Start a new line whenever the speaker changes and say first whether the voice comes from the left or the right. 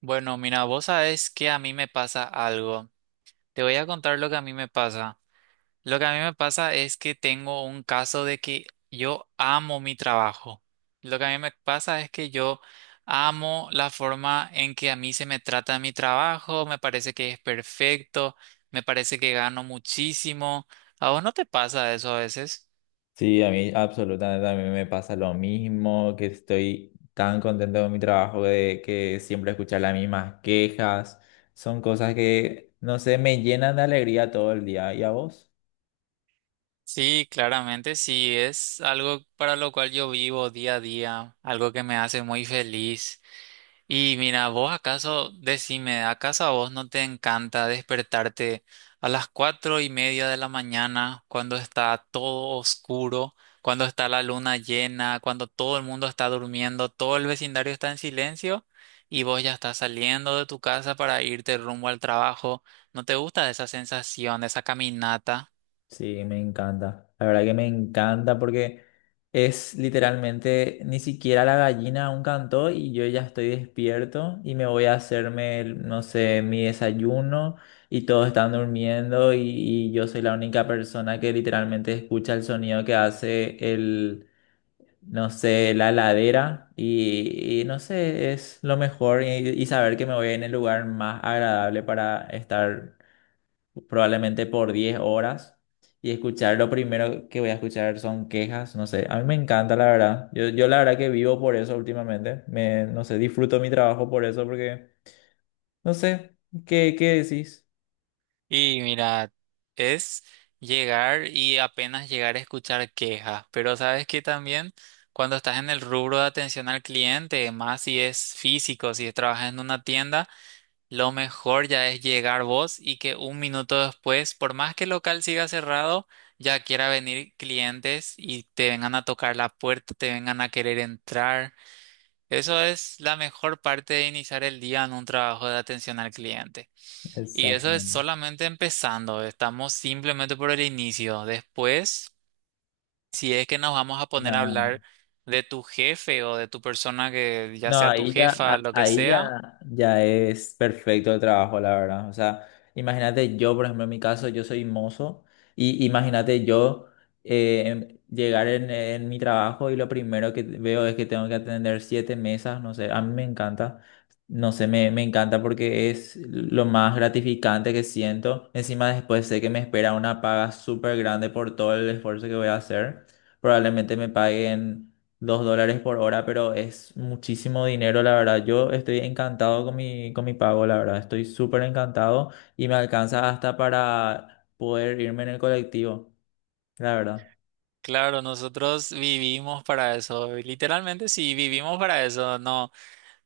right: Bueno, mira, vos sabés que a mí me pasa algo. Te voy a contar lo que a mí me pasa. Lo que a mí me pasa es que tengo un caso de que yo amo mi trabajo. Lo que a mí me pasa es que yo amo la forma en que a mí se me trata en mi trabajo, me parece que es perfecto, me parece que gano muchísimo. ¿A vos no te pasa eso a veces?
left: Sí, a mí absolutamente, a mí me pasa lo mismo, que estoy tan contento con mi trabajo de que siempre escuchar las mismas quejas. Son cosas que, no sé, me llenan de alegría todo el día. ¿Y a vos?
right: Sí, claramente sí, es algo para lo cual yo vivo día a día, algo que me hace muy feliz. Y mira, vos acaso, decime, ¿acaso a vos no te encanta despertarte a las cuatro y media de la mañana cuando está todo oscuro, cuando está la luna llena, cuando todo el mundo está durmiendo, todo el vecindario está en silencio y vos ya estás saliendo de tu casa para irte rumbo al trabajo? ¿No te gusta esa sensación, esa caminata?
left: Sí, me encanta. La verdad que me encanta porque es literalmente ni siquiera la gallina aún cantó y yo ya estoy despierto y me voy a hacerme, no sé, mi desayuno y todos están durmiendo y yo soy la única persona que literalmente escucha el sonido que hace el, no sé, la heladera y no sé, es lo mejor y saber que me voy en el lugar más agradable para estar probablemente por 10 horas y escuchar lo primero que voy a escuchar son quejas, no sé, a mí me encanta la verdad, yo la verdad que vivo por eso últimamente, me, no sé, disfruto mi trabajo por eso porque, no sé, ¿qué decís?
right: Y mira, es llegar y apenas llegar a escuchar quejas, pero sabes que también cuando estás en el rubro de atención al cliente, más si es físico, si trabajas en una tienda, lo mejor ya es llegar vos y que un minuto después, por más que el local siga cerrado, ya quiera venir clientes y te vengan a tocar la puerta, te vengan a querer entrar. Eso es la mejor parte de iniciar el día en un trabajo de atención al cliente. Y eso es
left: Exactamente.
right: solamente empezando, estamos simplemente por el inicio. Después, si es que nos vamos a poner a
left: No.
right: hablar de tu jefe o de tu persona que ya
left: No,
right: sea tu
left: ahí ya,
right: jefa, lo que sea,
left: ya es perfecto el trabajo, la verdad. O sea, imagínate yo, por ejemplo, en mi caso, yo soy mozo y imagínate yo llegar en mi trabajo y lo primero que veo es que tengo que atender siete mesas, no sé, a mí me encanta, no sé, me encanta porque es lo más gratificante que siento. Encima después sé que me espera una paga súper grande por todo el esfuerzo que voy a hacer. Probablemente me paguen $2 por hora, pero es muchísimo dinero, la verdad. Yo estoy encantado con mi pago, la verdad. Estoy súper encantado y me alcanza hasta para poder irme en el colectivo, la verdad.
right: claro, nosotros vivimos para eso, literalmente sí, vivimos para eso, no.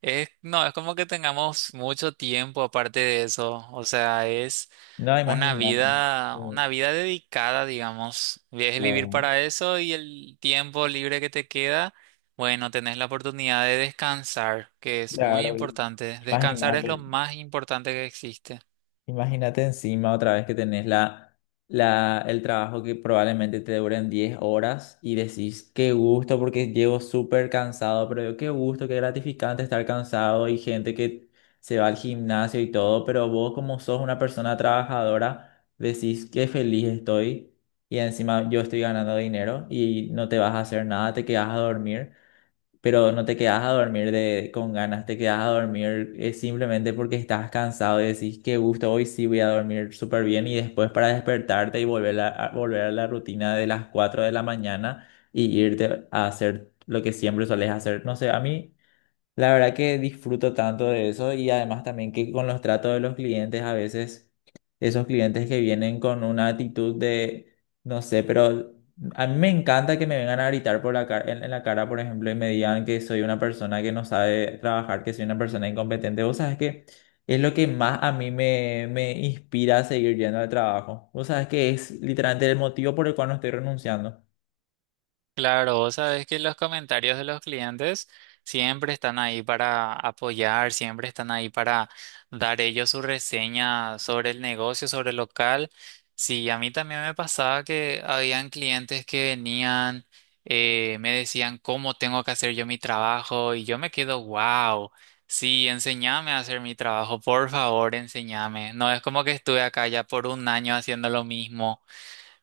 right: Es, no, es como que tengamos mucho tiempo aparte de eso. O sea, es
left: No, imagínate. Sí,
right: una vida dedicada, digamos. Es vivir
left: Claro,
right: para eso y el tiempo libre que te queda, bueno, tenés la oportunidad de descansar, que es muy
left: claro,
right: importante. Descansar es lo
left: imagínate.
right: más importante que existe.
left: Imagínate encima otra vez que tenés el trabajo que probablemente te duren 10 horas y decís, qué gusto porque llevo súper cansado, pero qué gusto, qué gratificante estar cansado y gente que se va al gimnasio y todo, pero vos como sos una persona trabajadora, decís, qué feliz estoy y encima yo estoy ganando dinero y no te vas a hacer nada, te quedas a dormir pero no te quedas a dormir de, con ganas, te quedas a dormir simplemente porque estás cansado y decís, qué gusto, hoy sí voy a dormir súper bien y después para despertarte y volver a la rutina de las 4 de la mañana y irte a hacer lo que siempre solés hacer. No sé, a mí... La verdad que disfruto tanto de eso y además también que con los tratos de los clientes a veces esos clientes que vienen con una actitud de, no sé, pero a mí me encanta que me vengan a gritar por la cara, en la cara, por ejemplo, y me digan que soy una persona que no sabe trabajar, que soy una persona incompetente. Vos sabés que es lo que más a mí me inspira a seguir yendo al trabajo. Vos sabés que es literalmente el motivo por el cual no estoy renunciando.
right: Claro, vos sabés que los comentarios de los clientes siempre están ahí para apoyar, siempre están ahí para dar ellos su reseña sobre el negocio, sobre el local. Sí, a mí también me pasaba que habían clientes que venían, me decían cómo tengo que hacer yo mi trabajo y yo me quedo, wow, sí, enséñame a hacer mi trabajo, por favor, enséñame. No es como que estuve acá ya por un año haciendo lo mismo,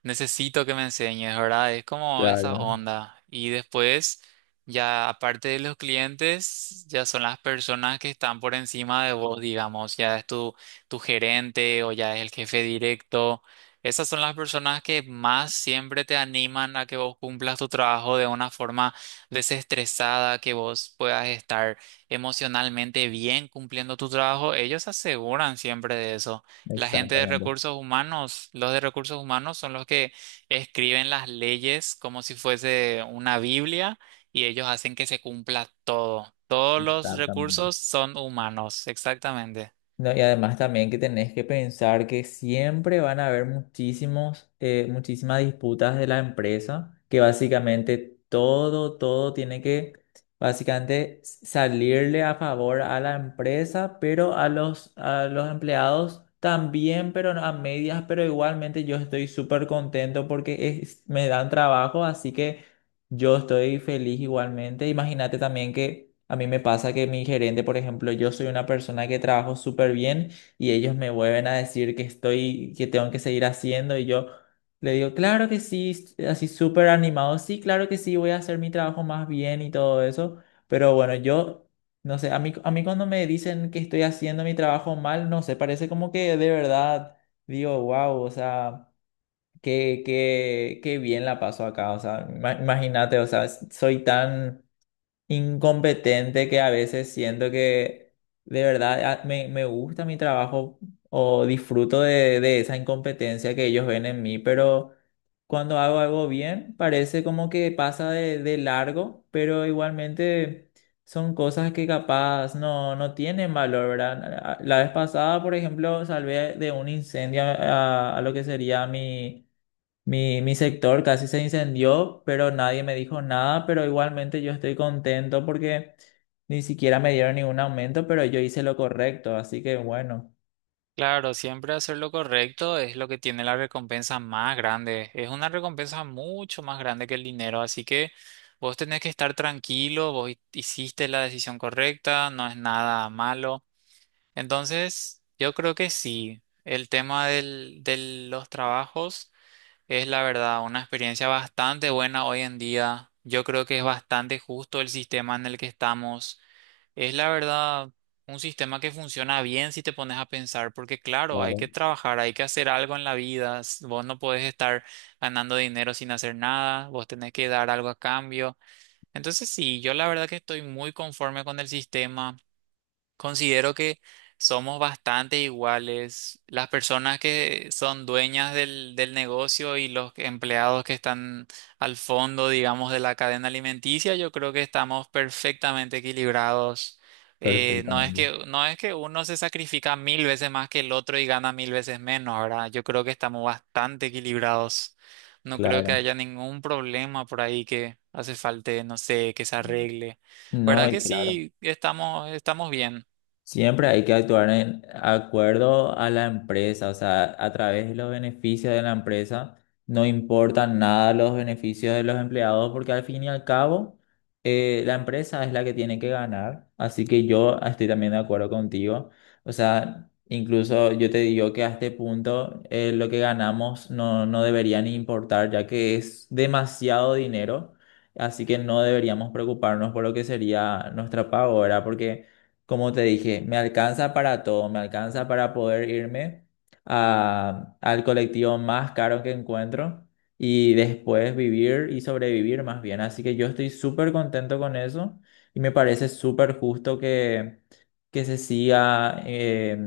right: necesito que me enseñes, ¿verdad? Es como esa
left: Claro,
right: onda. Y después, ya aparte de los clientes, ya son las personas que están por encima de vos, digamos, ya es tu gerente o ya es el jefe directo. Esas son las personas que más siempre te animan a que vos cumplas tu trabajo de una forma desestresada, que vos puedas estar emocionalmente bien cumpliendo tu trabajo. Ellos se aseguran siempre de eso. La gente de
left: exactamente,
right: recursos humanos, los de recursos humanos son los que escriben las leyes como si fuese una Biblia y ellos hacen que se cumpla todo. Todos los
left: exactamente.
right: recursos son humanos, exactamente.
left: No, y además también que tenés que pensar que siempre van a haber muchísimas disputas de la empresa, que básicamente todo tiene que básicamente salirle a favor a la empresa, pero a los empleados también, pero a medias, pero igualmente yo estoy súper contento porque me dan trabajo, así que... Yo estoy feliz igualmente. Imagínate también que a mí me pasa que mi gerente, por ejemplo, yo soy una persona que trabajo súper bien y ellos me vuelven a decir que estoy, que tengo que seguir haciendo y yo le digo, claro que sí, así súper animado, sí, claro que sí, voy a hacer mi trabajo más bien y todo eso. Pero bueno, yo, no sé, a mí cuando me dicen que estoy haciendo mi trabajo mal, no sé, parece como que de verdad digo, wow, o sea... Qué bien la paso acá, o sea, imagínate, o sea, soy tan incompetente que a veces siento que de verdad me gusta mi trabajo o disfruto de esa incompetencia que ellos ven en mí, pero cuando hago algo bien parece como que pasa de largo, pero igualmente son cosas que capaz no tienen valor, ¿verdad? La vez pasada, por ejemplo, salvé de un incendio a lo que sería mi mi sector casi se incendió, pero nadie me dijo nada, pero igualmente yo estoy contento porque ni siquiera me dieron ningún aumento, pero yo hice lo correcto, así que bueno.
right: Claro, siempre hacer lo correcto es lo que tiene la recompensa más grande. Es una recompensa mucho más grande que el dinero, así que vos tenés que estar tranquilo, vos hiciste la decisión correcta, no es nada malo. Entonces, yo creo que sí. El tema de los trabajos es la verdad una experiencia bastante buena hoy en día. Yo creo que es bastante justo el sistema en el que estamos. Es la verdad un sistema que funciona bien si te pones a pensar, porque claro, hay que trabajar, hay que hacer algo en la vida. Vos no podés estar ganando dinero sin hacer nada, vos tenés que dar algo a cambio. Entonces, sí, yo la verdad que estoy muy conforme con el sistema. Considero que somos bastante iguales. Las personas que son dueñas del negocio y los empleados que están al fondo, digamos, de la cadena alimenticia, yo creo que estamos perfectamente equilibrados.
left: Perfectamente.
right: No es que uno se sacrifica mil veces más que el otro y gana mil veces menos, ¿verdad? Yo creo que estamos bastante equilibrados. No creo que
left: Claro.
right: haya ningún problema por ahí que hace falta, no sé, que se arregle.
left: No,
right: ¿Verdad que
left: y claro.
right: sí? Estamos, estamos bien.
left: Siempre hay que actuar en acuerdo a la empresa, o sea, a través de los beneficios de la empresa. No importan nada los beneficios de los empleados porque al fin y al cabo la empresa es la que tiene que ganar. Así que yo estoy también de acuerdo contigo. O sea, incluso yo te digo que a este punto lo que ganamos no debería ni importar ya que es demasiado dinero. Así que no deberíamos preocuparnos por lo que sería nuestra paga, ¿verdad? Porque... Como te dije, me alcanza para todo, me alcanza para poder irme al colectivo más caro que encuentro y después vivir y sobrevivir más bien. Así que yo estoy súper contento con eso y me parece súper justo que se siga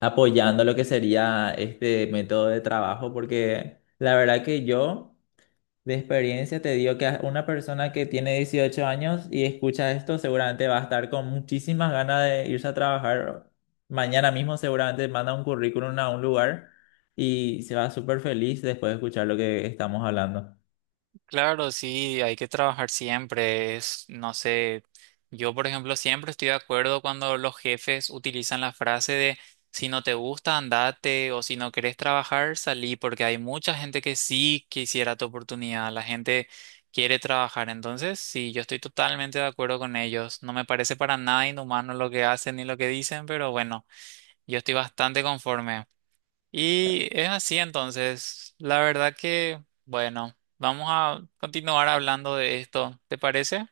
left: apoyando lo que sería este método de trabajo porque la verdad que yo... De experiencia te digo que a una persona que tiene 18 años y escucha esto seguramente va a estar con muchísimas ganas de irse a trabajar. Mañana mismo seguramente manda un currículum a un lugar y se va súper feliz después de escuchar lo que estamos hablando.
right: Claro, sí, hay que trabajar siempre. Es, no sé, yo por ejemplo siempre estoy de acuerdo cuando los jefes utilizan la frase de si no te gusta, andate o si no querés trabajar, salí, porque hay mucha gente que sí quisiera tu oportunidad, la gente quiere trabajar. Entonces, sí, yo estoy totalmente de acuerdo con ellos. No me parece para nada inhumano lo que hacen ni lo que dicen, pero bueno, yo estoy bastante conforme. Y es así entonces. La verdad que, bueno, vamos a continuar hablando de esto. ¿Te parece?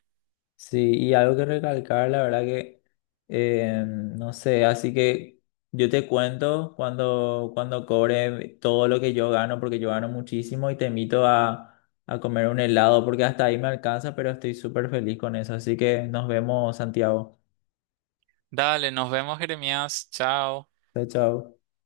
left: Sí, y algo que recalcar, la verdad que, no sé, así que yo te cuento cuando cobre todo lo que yo gano, porque yo gano muchísimo y te invito a comer un helado, porque hasta ahí me alcanza, pero estoy súper feliz con eso. Así que nos vemos, Santiago.
right: Dale, nos vemos, Jeremías. Chao.
left: Chao, chao.